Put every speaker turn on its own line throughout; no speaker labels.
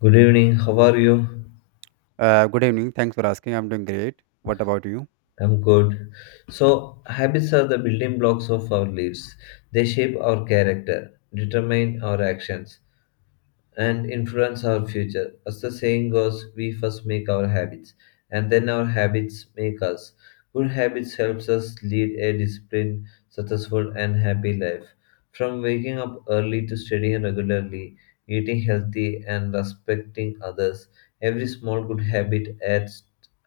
Good evening, how are you?
Good evening. Thanks for asking. I'm doing great. What about you?
I'm good. So, habits are the building blocks of our lives. They shape our character, determine our actions, and influence our future. As the saying goes, we first make our habits, and then our habits make us. Good habits helps us lead a disciplined, successful, and happy life. From waking up early to studying regularly, eating healthy, and respecting others, every small good habit adds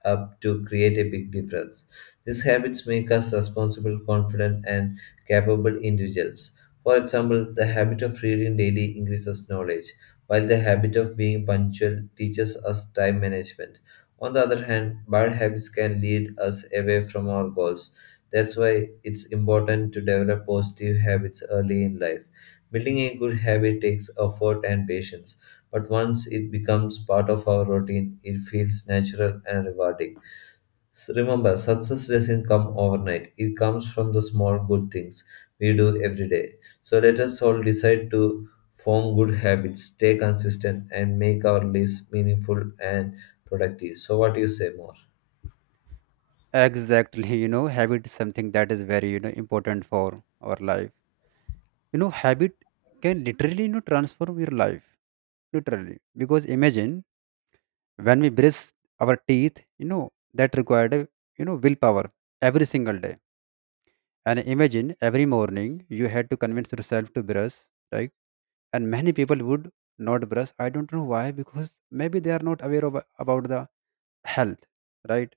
up to create a big difference. These habits make us responsible, confident, and capable individuals. For example, the habit of reading daily increases knowledge while the habit of being punctual teaches us time management. On the other hand, bad habits can lead us away from our goals. That's why it's important to develop positive habits early in life. Building a good habit takes effort and patience, but once it becomes part of our routine, it feels natural and rewarding. Remember, success doesn't come overnight. It comes from the small good things we do every day. So let us all decide to form good habits, stay consistent, and make our lives meaningful and productive. So, what do you say more?
Exactly. Habit is something that is very, important for our life. Habit can literally, transform your life. Literally. Because imagine when we brush our teeth, that required, a, willpower every single day. And imagine every morning you had to convince yourself to brush, right? And many people would not brush. I don't know why, because maybe they are not aware of, about the health, right?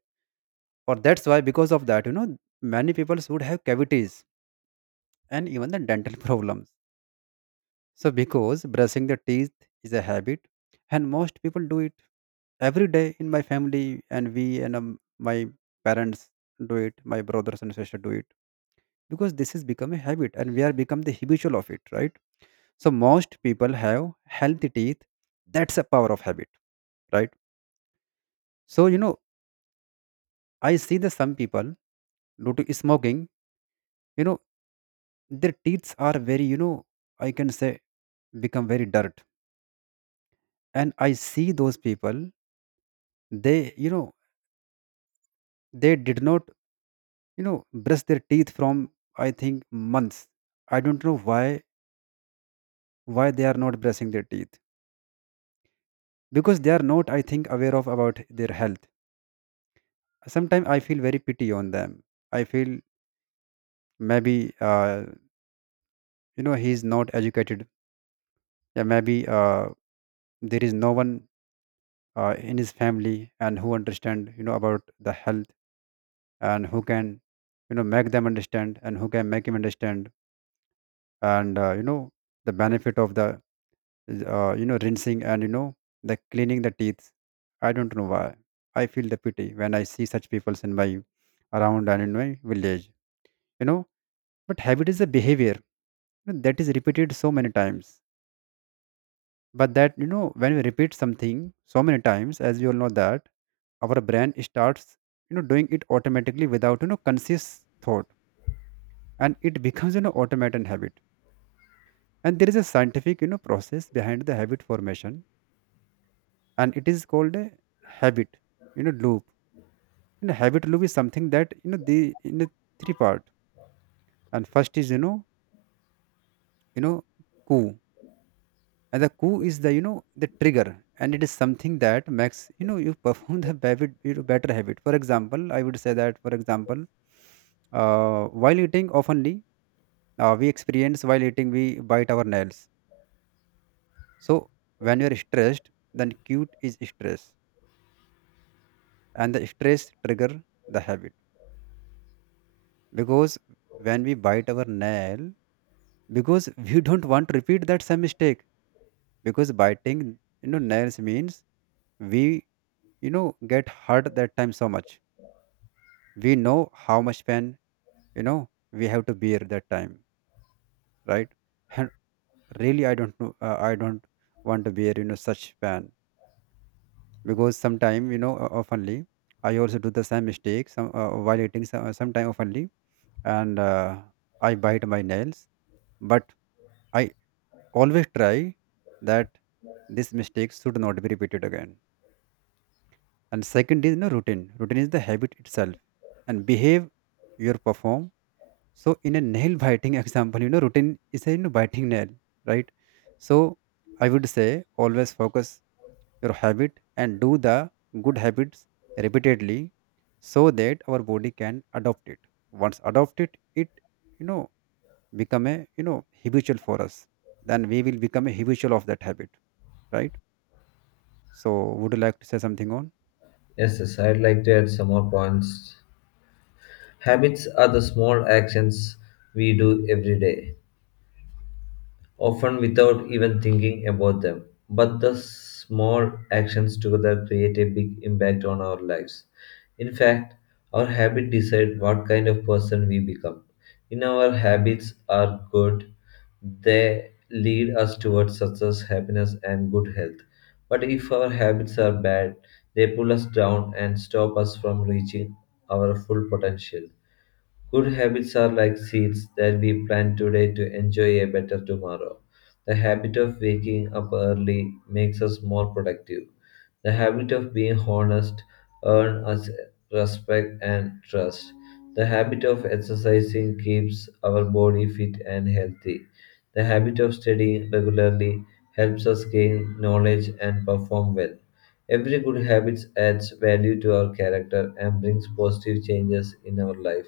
Or that's why because of that, many people would have cavities and even the dental problems. So because brushing the teeth is a habit and most people do it every day in my family. And we and my parents do it, my brothers and sisters do it, because this has become a habit and we are become the habitual of it, right. So most people have healthy teeth. That's a power of habit, right. So, I see the some people due to smoking, you know their teeth are very, I can say, become very dirt. And I see those people. They you know they did not, brush their teeth from, I think, months. I don't know why they are not brushing their teeth, because they are not, I think, aware of about their health. Sometimes I feel very pity on them. I feel, maybe he is not educated. Yeah, maybe there is no one in his family and who understand, about the health, and who can, make them understand, and who can make him understand, and the benefit of the rinsing, and, the cleaning the teeth. I don't know why I feel the pity when I see such people in my around and in my village. you know but habit is a behavior that is repeated so many times. But that, when we repeat something so many times, as you all know, that our brain starts, doing it automatically, without, conscious thought. And it becomes, automatic habit. And there is a scientific, process behind the habit formation. And it is called a habit, loop. And a habit loop is something that, the in the three part. And first is, you know, coup. And the coup is the, the trigger. And it is something that makes, you perform the habit, better habit. For example, I would say, that for example, while eating oftenly, we experience, while eating, we bite our nails. So when you're stressed, then cute is stress. And the stress trigger the habit, because when we bite our nail, because we don't want to repeat that same mistake, because biting, nails means, we, get hurt that time so much. We know how much pain, we have to bear that time, right. And really, I don't know. I don't want to bear, such pain, because sometime, oftenly, I also do the same mistake some, while eating some, sometime oftenly. And I bite my nails. But I always try that this mistake should not be repeated again. And second is no routine. Routine is the habit itself. And behave your perform. So in a nail biting example, routine is a, biting nail, right? So I would say, always focus your habit and do the good habits repeatedly, so that our body can adopt it. Once adopt it, it, you know become a, habitual for us. Then we will become a habitual of that habit, right? So would you like to say something on?
Yes, yes, I'd like to add some more points. Habits are the small actions we do every day, often without even thinking about them. But the small actions together create a big impact on our lives. In fact, our habits decide what kind of person we become. In our habits are good, they lead us towards success, happiness, and good health. But if our habits are bad, they pull us down and stop us from reaching our full potential. Good habits are like seeds that we plant today to enjoy a better tomorrow. The habit of waking up early makes us more productive. The habit of being honest earns us respect and trust. The habit of exercising keeps our body fit and healthy. The habit of studying regularly helps us gain knowledge and perform well. Every good habit adds value to our character and brings positive changes in our life.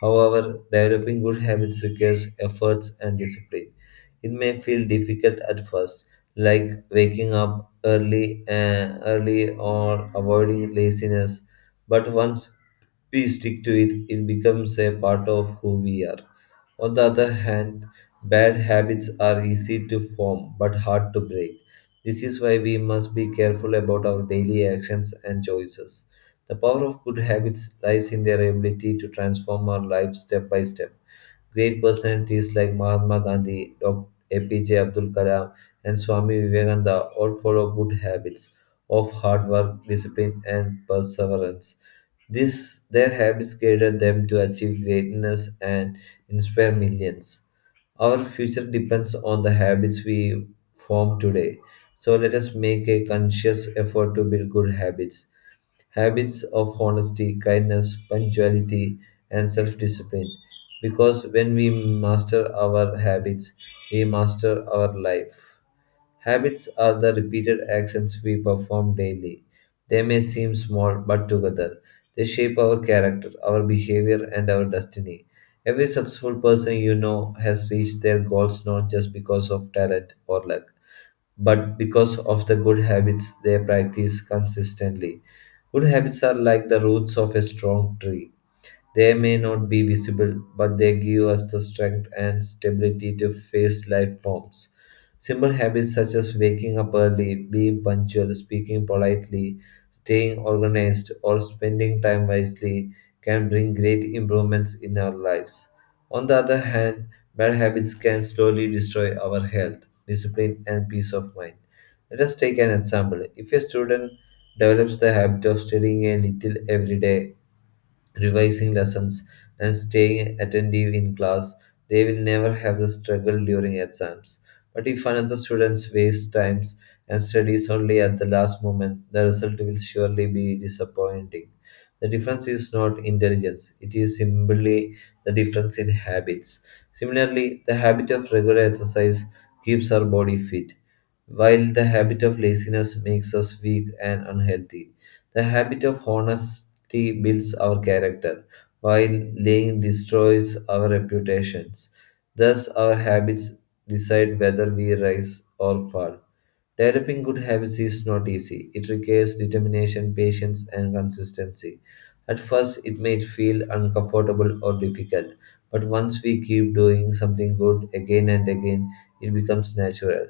However, developing good habits requires efforts and discipline. It may feel difficult at first, like waking up early and early or avoiding laziness, but once we stick to it, it becomes a part of who we are. On the other hand, bad habits are easy to form but hard to break. This is why we must be careful about our daily actions and choices. The power of good habits lies in their ability to transform our lives step by step. Great personalities like Mahatma Gandhi, Dr. APJ Abdul Kalam, and Swami Vivekananda all follow good habits of hard work, discipline, and perseverance. This their habits guided them to achieve greatness and inspire millions. Our future depends on the habits we form today. So let us make a conscious effort to build good habits. Habits of honesty, kindness, punctuality, and self discipline. Because when we master our habits, we master our life. Habits are the repeated actions we perform daily. They may seem small, but together they shape our character, our behavior, and our destiny. Every successful person you know has reached their goals not just because of talent or luck, but because of the good habits they practice consistently. Good habits are like the roots of a strong tree. They may not be visible, but they give us the strength and stability to face life forms. Simple habits such as waking up early, being punctual, speaking politely, staying organized, or spending time wisely can bring great improvements in our lives. On the other hand, bad habits can slowly destroy our health, discipline, and peace of mind. Let us take an example. If a student develops the habit of studying a little every day, revising lessons, and staying attentive in class, they will never have the struggle during exams. But if another student wastes times and studies only at the last moment, the result will surely be disappointing. The difference is not intelligence, it is simply the difference in habits. Similarly, the habit of regular exercise keeps our body fit, while the habit of laziness makes us weak and unhealthy. The habit of honesty builds our character, while lying destroys our reputations. Thus, our habits decide whether we rise or fall. Developing good habits is not easy. It requires determination, patience, and consistency. At first, it may feel uncomfortable or difficult, but once we keep doing something good again and again, it becomes natural.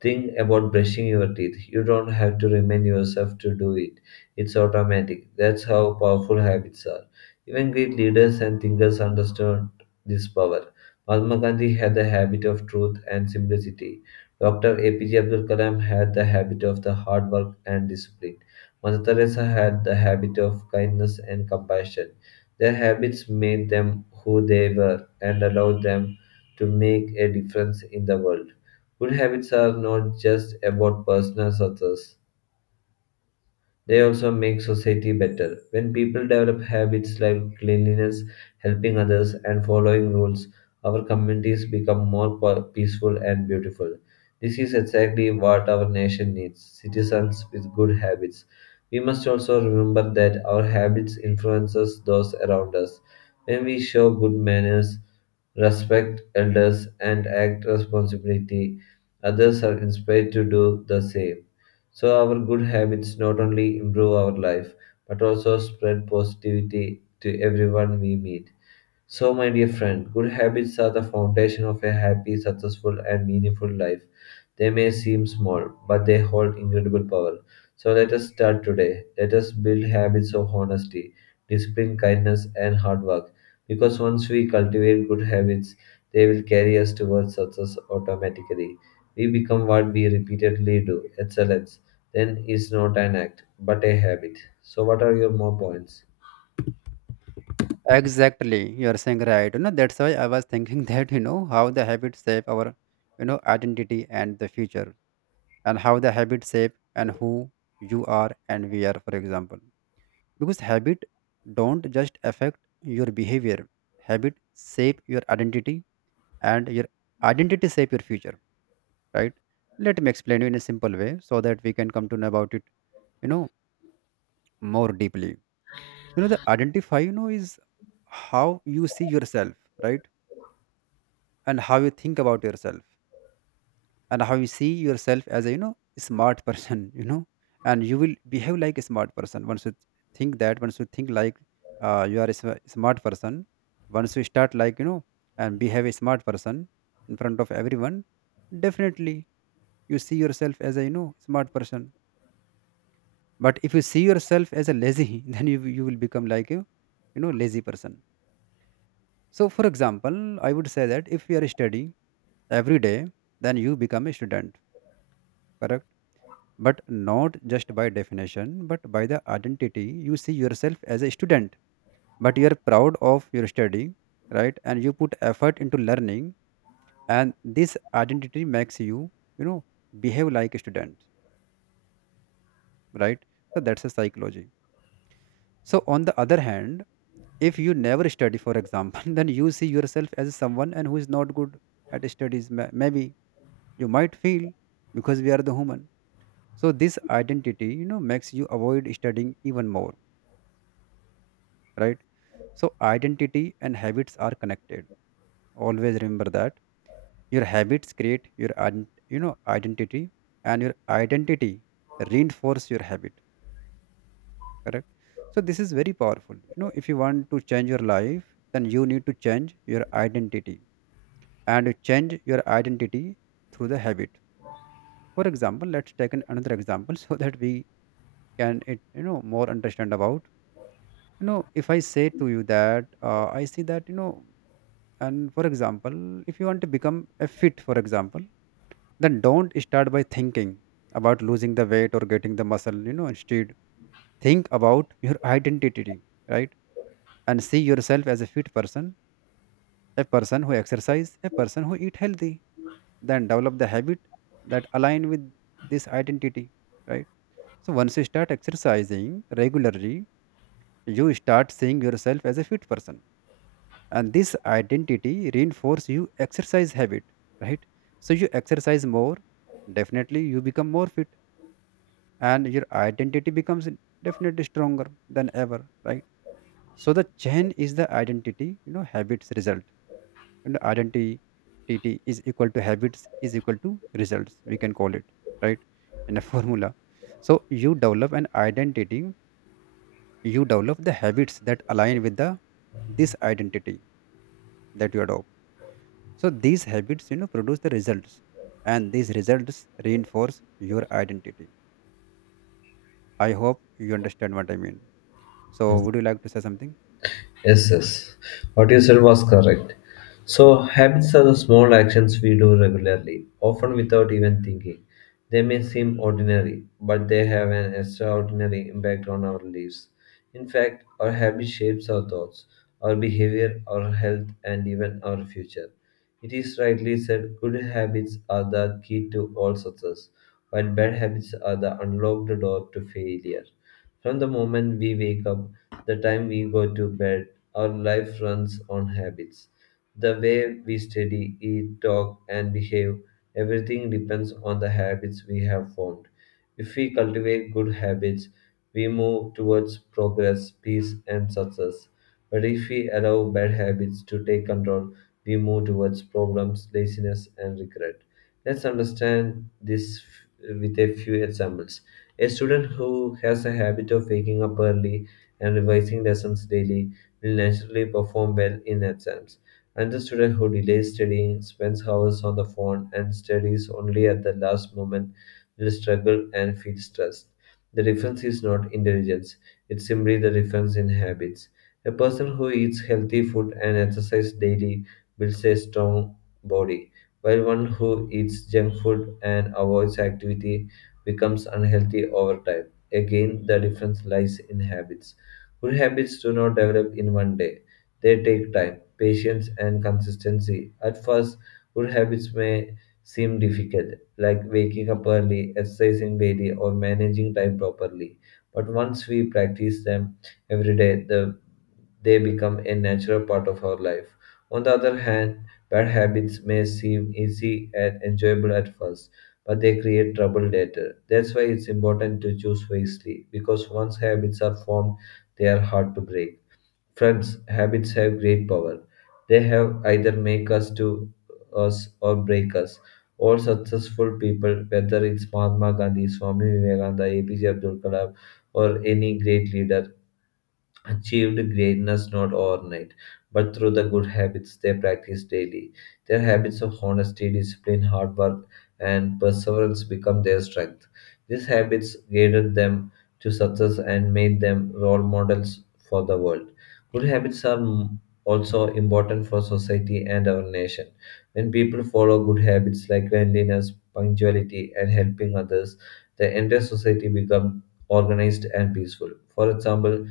Think about brushing your teeth. You don't have to remind yourself to do it, it's automatic. That's how powerful habits are. Even great leaders and thinkers understood this power. Mahatma Gandhi had the habit of truth and simplicity. Dr. APJ Abdul Kalam had the habit of the hard work and discipline. Mother Teresa had the habit of kindness and compassion. Their habits made them who they were and allowed them to make a difference in the world. Good habits are not just about personal success, they also make society better. When people develop habits like cleanliness, helping others, and following rules, our communities become more peaceful and beautiful. This is exactly what our nation needs citizens with good habits. We must also remember that our habits influences those around us. When we show good manners, respect elders, and act responsibility, others are inspired to do the same. So our good habits not only improve our life but also spread positivity to everyone we meet. So my dear friend, good habits are the foundation of a happy, successful and meaningful life. They may seem small, but they hold incredible power. So let us start today. Let us build habits of honesty, discipline, kindness, and hard work. Because once we cultivate good habits, they will carry us towards success automatically. We become what we repeatedly do. Excellence then is not an act, but a habit. So, what are your more points?
Exactly, you are saying right. That's why I was thinking that, how the habits shape our, identity and the future. And how the habits shape, and who you are, and we are, for example. Because habit don't just affect your behavior. Habit shape your identity. And your identity shape your future, right? Let me explain you in a simple way, so that we can come to know about it, you know, more deeply. The identify, is how you see yourself, right? And how you think about yourself, and how you see yourself as a, smart person, and you will behave like a smart person once you think that, once you think like, you are a smart person, once you start like, and behave a smart person in front of everyone. Definitely you see yourself as a, smart person. But if you see yourself as a lazy then you will become like a, lazy person. So for example, I would say that if you are studying every day, then you become a student, correct. But not just by definition, but by the identity. You see yourself as a student. But you are proud of your study, right? And you put effort into learning. And this identity makes you, you know behave like a student, right. So that's a psychology. So on the other hand, if you never study, for example, then you see yourself as someone and who is not good at studies. Maybe you might feel, because we are the human. So this identity, makes you avoid studying even more, right. So identity and habits are connected. Always remember that your habits create your identity. And your identity reinforce your habit, correct. So this is very powerful, if you want to change your life, then you need to change your identity. And change your identity through the habit. For example, let's take an, another example, so that we can it, more understand about, if I say to you that, I see that, and for example, if you want to become a fit, for example, then don't start by thinking about losing the weight or getting the muscle, instead think about your identity, right. And see yourself as a fit person, a person who exercise, a person who eat healthy. Then develop the habit that align with this identity, right? So once you start exercising regularly, you start seeing yourself as a fit person, and this identity reinforce you exercise habit, right? So you exercise more, definitely you become more fit, and your identity becomes definitely stronger than ever, right? So the chain is the identity, habits result. And identity is equal to habits is equal to results. We can call it, right, in a formula. So you develop an identity. You develop the habits that align with the this identity that you adopt. So these habits, produce the results, and these results reinforce your identity. I hope you understand what I mean. So would you like to say something?
Yes, yes. What you said was correct. So, habits are the small actions we do regularly, often without even thinking. They may seem ordinary, but they have an extraordinary impact on our lives. In fact, our habit shapes our thoughts, our behavior, our health, and even our future. It is rightly said good habits are the key to all success, while bad habits are the unlocked door to failure. From the moment we wake up, the time we go to bed, our life runs on habits. The way we study, eat, talk, and behave, everything depends on the habits we have formed. If we cultivate good habits, we move towards progress, peace, and success. But if we allow bad habits to take control, we move towards problems, laziness, and regret. Let's understand this with a few examples. A student who has a habit of waking up early and revising lessons daily will naturally perform well in exams. Another student who delays studying, spends hours on the phone, and studies only at the last moment will struggle and feel stressed. The difference is not intelligence, it's simply the difference in habits. A person who eats healthy food and exercises daily builds a strong body, while one who eats junk food and avoids activity becomes unhealthy over time. Again, the difference lies in habits. Good habits do not develop in one day. They take time, patience, and consistency. At first, good habits may seem difficult, like waking up early, exercising daily, or managing time properly. But once we practice them every day, they become a natural part of our life. On the other hand, bad habits may seem easy and enjoyable at first, but they create trouble later. That's why it's important to choose wisely, because once habits are formed, they are hard to break. Friends, habits have great power. They have either make us to us or break us. All successful people, whether it's Mahatma Gandhi, Swami Vivekananda, APJ Abdul Kalam, or any great leader, achieved greatness not overnight, but through the good habits they practice daily. Their habits of honesty, discipline, hard work, and perseverance become their strength. These habits guided them to success and made them role models for the world. Good habits are also important for society and our nation. When people follow good habits like cleanliness, punctuality, and helping others, the entire society becomes organized and peaceful. For example,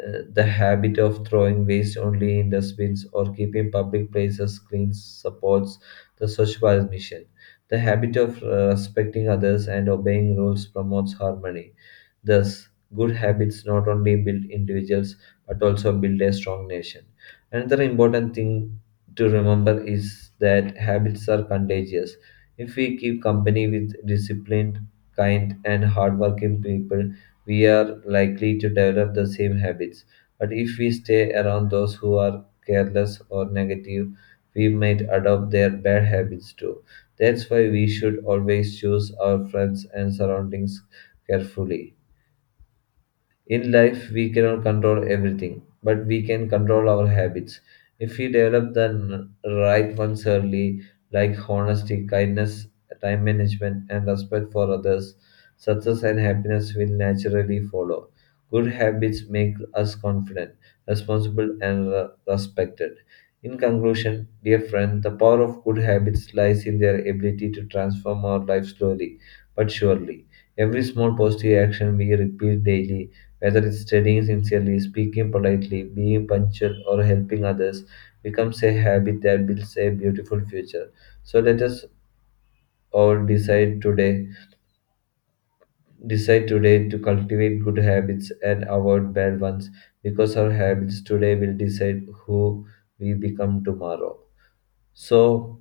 the habit of throwing waste only in dustbins or keeping public places clean supports the Swachh Bharat mission. The habit of respecting others and obeying rules promotes harmony. Thus, good habits not only build individuals but also build a strong nation. Another important thing to remember is that habits are contagious. If we keep company with disciplined, kind, and hardworking people, we are likely to develop the same habits. But if we stay around those who are careless or negative, we might adopt their bad habits too. That's why we should always choose our friends and surroundings carefully. In life, we cannot control everything, but we can control our habits. If we develop the right ones early, like honesty, kindness, time management, and respect for others, success and happiness will naturally follow. Good habits make us confident, responsible, and respected. In conclusion, dear friend, the power of good habits lies in their ability to transform our life slowly but surely. Every small positive action we repeat daily, whether it's studying sincerely, speaking politely, being punctual, or helping others, becomes a habit that builds a beautiful future. So let us all decide today to cultivate good habits and avoid bad ones, because our habits today will decide who we become tomorrow. So,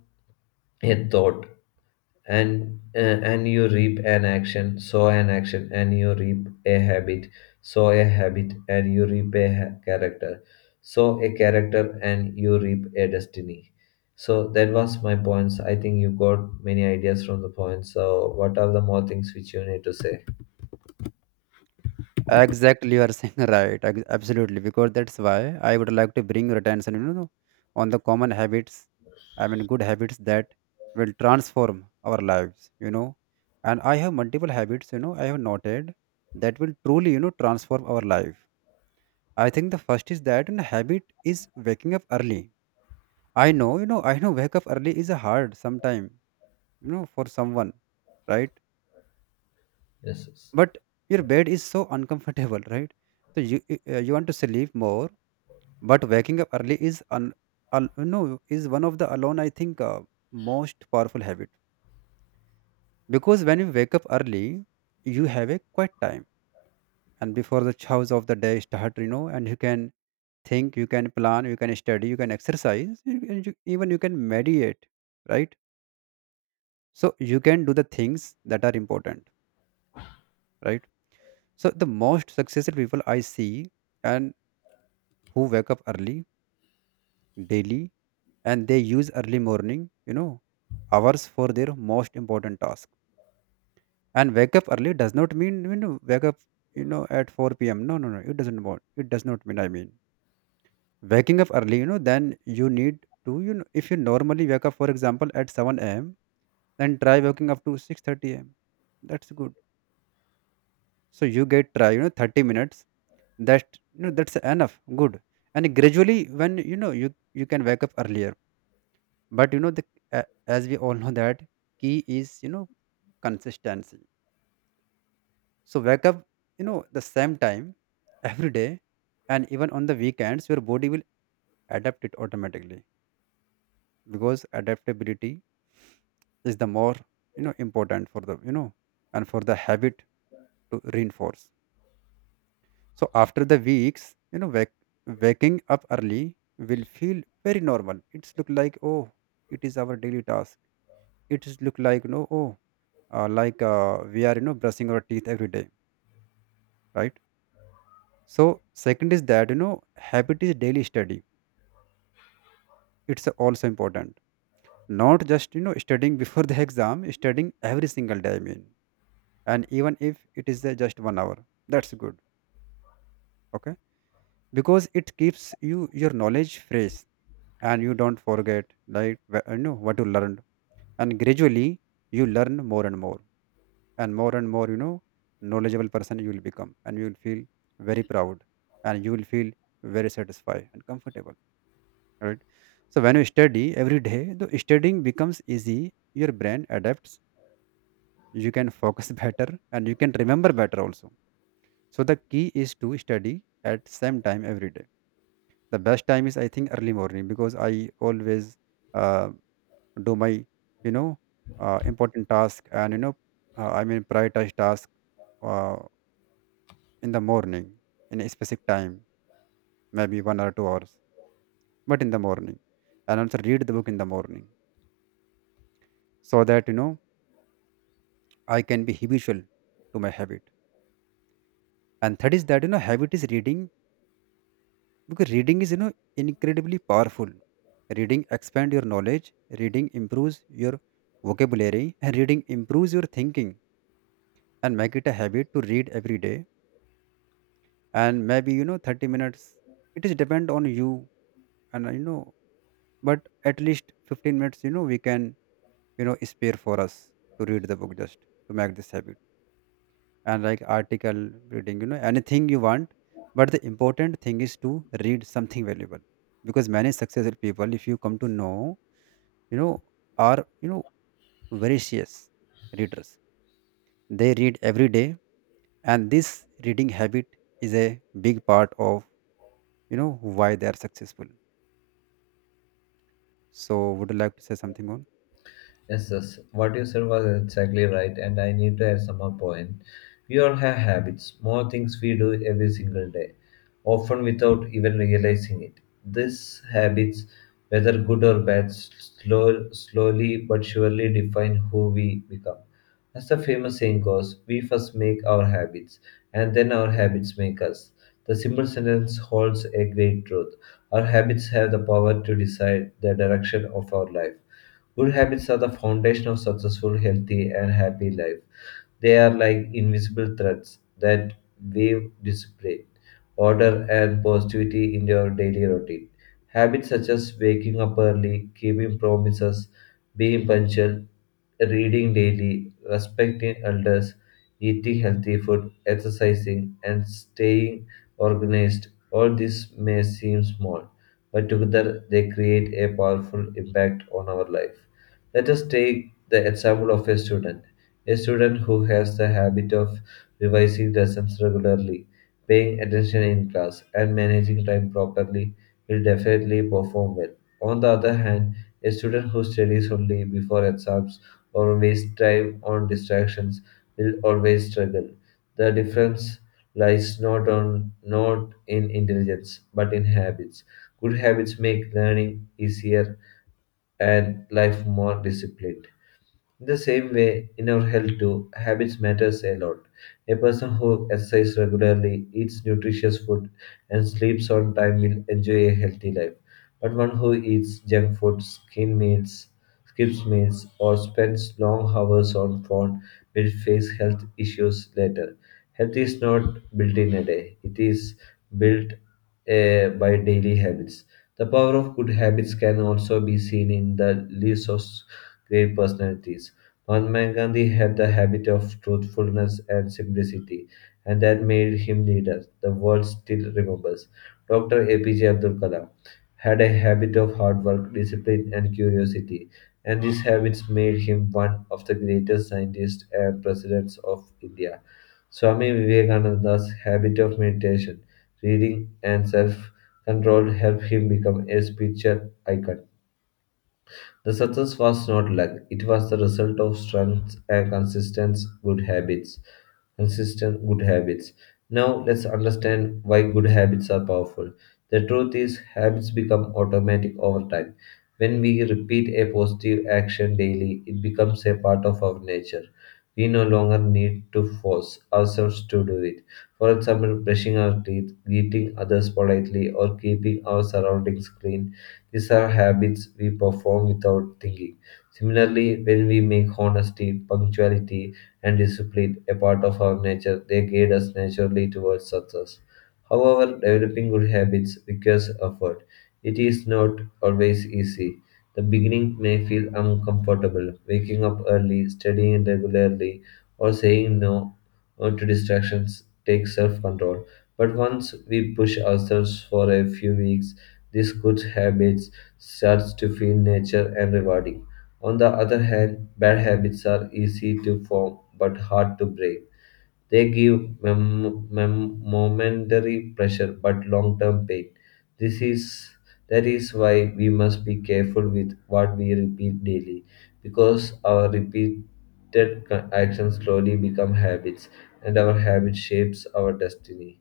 a thought. And you reap an action, so an action and you reap a habit, so a habit and you reap a character, so a character and you reap a destiny. So that was my points. I think you got many ideas from the points. So what are the more things which you need to say?
Exactly, you are saying right. Absolutely, because that's why I would like to bring your attention, on the common habits. I mean, good habits that will transform our lives. And I have multiple habits, I have noted that will truly, transform our life. I think the first is that, and habit is waking up early. I know, I know wake up early is a hard sometime, for someone, right?
Yes, yes.
But your bed is so uncomfortable, right? So you want to sleep more, but waking up early is, un, al, no is one of the alone, I think, most powerful habit. Because when you wake up early, you have a quiet time, and before the chows of the day start, and you can think, you can plan, you can study, you can exercise you, and you, even you can meditate, right. So you can do the things that are important, right. So the most successful people I see, and who wake up early daily, and they use early morning, you know hours for their most important task. And wake up early does not mean, wake up, at 4 p.m. No, no, no, it does not mean, I mean, waking up early, then you need to, if you normally wake up, for example, at 7 a.m., then try waking up to 6:30 a.m. That's good. So you get try, 30 minutes. That, that's enough. Good. And gradually when, you can wake up earlier. But, you know the a as we all know, that key is, consistency. So wake up, the same time every day, and even on the weekends, your body will adapt it automatically, because adaptability is the more, important for the, and for the habit to reinforce. So after the weeks, waking up early will feel very normal. It's look like, oh, it is our daily task. It is look like, no, oh, like, we are, brushing our teeth every day, right? So second is that, habit is daily study. It's also important. Not just, studying before the exam, studying every single day. I mean, and even if it is, just 1 hour, that's good. Okay, because it keeps you your knowledge fresh, and you don't forget like, what you learned, and gradually you learn more and more, and more and more, knowledgeable person you will become, and you will feel very proud, and you will feel very satisfied and comfortable. Right. So when you study every day, the studying becomes easy. Your brain adapts. You can focus better, and you can remember better also. So the key is to study at same time every day. The best time is, I think, early morning, because I always, uh, do my, you know important task. And, I mean, prioritize task, uh, in the morning, in a specific time, maybe 1 or 2 hours, but in the morning. And also read the book in the morning, so that, I can be habitual to my habit. And third is that, habit is reading, because reading is, incredibly powerful. Reading expand your knowledge, reading improves your vocabulary, and reading improves your thinking. And make it a habit to read every day. And maybe, 30 minutes. It is depend on you, and but at least 15 minutes, we can, spare for us to read the book, just to make this habit. And like article reading, anything you want. But the important thing is to read something valuable, because many successful people, if you come to know, you know, are, voracious readers. They read every day, and this reading habit is a big part of, why they are successful. So, would you like to say something on?
Yes, yes, what you said was exactly right, and I need to add some more point. We all have habits, small things we do every single day, often without even realizing it. These habits, whether good or bad, slowly but surely define who we become. As the famous saying goes, we first make our habits, and then our habits make us. The simple sentence holds a great truth. Our habits have the power to decide the direction of our life. Good habits are the foundation of successful, healthy, and happy life. They are like invisible threads that wave discipline, order, and positivity in your daily routine. Habits such as waking up early, keeping promises, being punctual, reading daily, respecting elders, eating healthy food, exercising, and staying organized. All this may seem small, but together they create a powerful impact on our life. Let us take the example of a student. A student who has the habit of revising lessons regularly, paying attention in class, and managing time properly will definitely perform well. On the other hand, a student who studies only before exams or wastes time on distractions will always struggle. The difference lies not in intelligence but in habits. Good habits make learning easier and life more disciplined. In the same way, in our health too, habits matters a lot. A person who exercises regularly, eats nutritious food, and sleeps on time will enjoy a healthy life. But one who eats junk food, skips meals, or spends long hours on phone will face health issues later. Health is not built in a day; it is built by daily habits. The power of good habits can also be seen in the lives of great personalities. Mahatma Gandhi had the habit of truthfulness and simplicity, and that made him leader the world still remembers. Dr. APJ Abdul Kalam had a habit of hard work, discipline, and curiosity, and these habits made him one of the greatest scientists and presidents of India. Swami Vivekananda's habit of meditation, reading, and self control helped him become a spiritual icon. The success was not luck, it was the result of strength and consistent good habits. Consistent good habits. Now let's understand why good habits are powerful. The truth is habits become automatic over time. When we repeat a positive action daily, it becomes a part of our nature. We no longer need to force ourselves to do it. For example, brushing our teeth, greeting others politely, or keeping our surroundings clean, these are habits we perform without thinking. Similarly, when we make honesty, punctuality, and discipline a part of our nature, they guide us naturally towards success. However, developing good habits requires effort. It is not always easy. The beginning may feel uncomfortable, waking up early, studying regularly, or saying no to distractions takes self control. But once we push ourselves for a few weeks, these good habits starts to feel nature and rewarding. On the other hand, bad habits are easy to form but hard to break. They give momentary pressure but long-term pain. This is that is why we must be careful with what we repeat daily, because our repeated actions slowly become habits, and our habit shapes our destiny.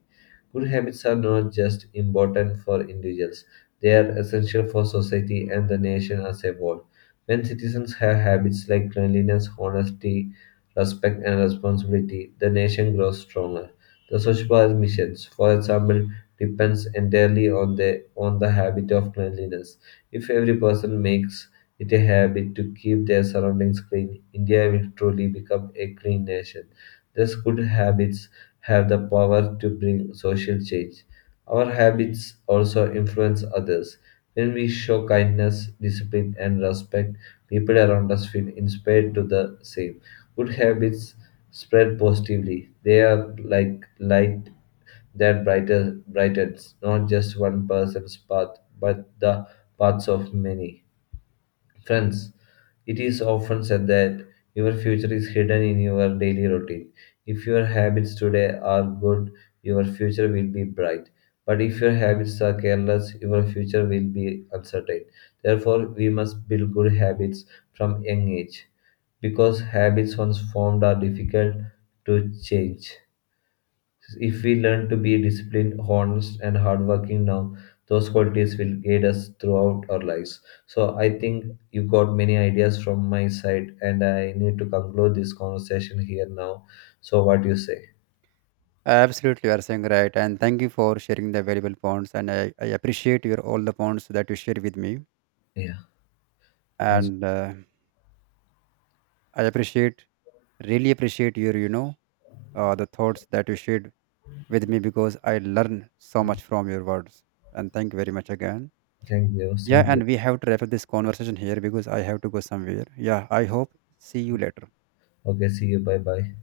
Good habits are not just important for individuals, they are essential for society and the nation as a whole. When citizens have habits like cleanliness, honesty, respect, and responsibility, the nation grows stronger. The Swachh Bharat missions, for example, depends entirely on the habit of cleanliness. If every person makes it a habit to keep their surroundings clean, India will truly become a clean nation. These good habits have the power to bring social change. Our habits also influence others. When we show kindness, discipline, and respect, people around us feel inspired to the same. Good habits spread positively. They are like light that brightens not just one person's path, but the paths of many. Friends, it is often said that your future is hidden in your daily routine. If your habits today are good, your future will be bright. But if your habits are careless, your future will be uncertain. Therefore, we must build good habits from young age because habits once formed are difficult to change. If we learn to be disciplined, honest, and hardworking now, those qualities will guide us throughout our lives. So I think you got many ideas from my side, and I need to conclude this conversation here now. So what do you say?
Absolutely, you are saying right, and thank you for sharing the valuable points. And I appreciate your all the points that you share with me,
Yeah. Thanks.
and I appreciate really appreciate your, the thoughts that you shared with me, because I learn so much from your words. And thank you very much again.
Thank you.
Yeah,
Same to you.
and we have to wrap up this conversation here, because I have to go somewhere. Yeah, I hope see you later.
Okay. See you. Bye bye.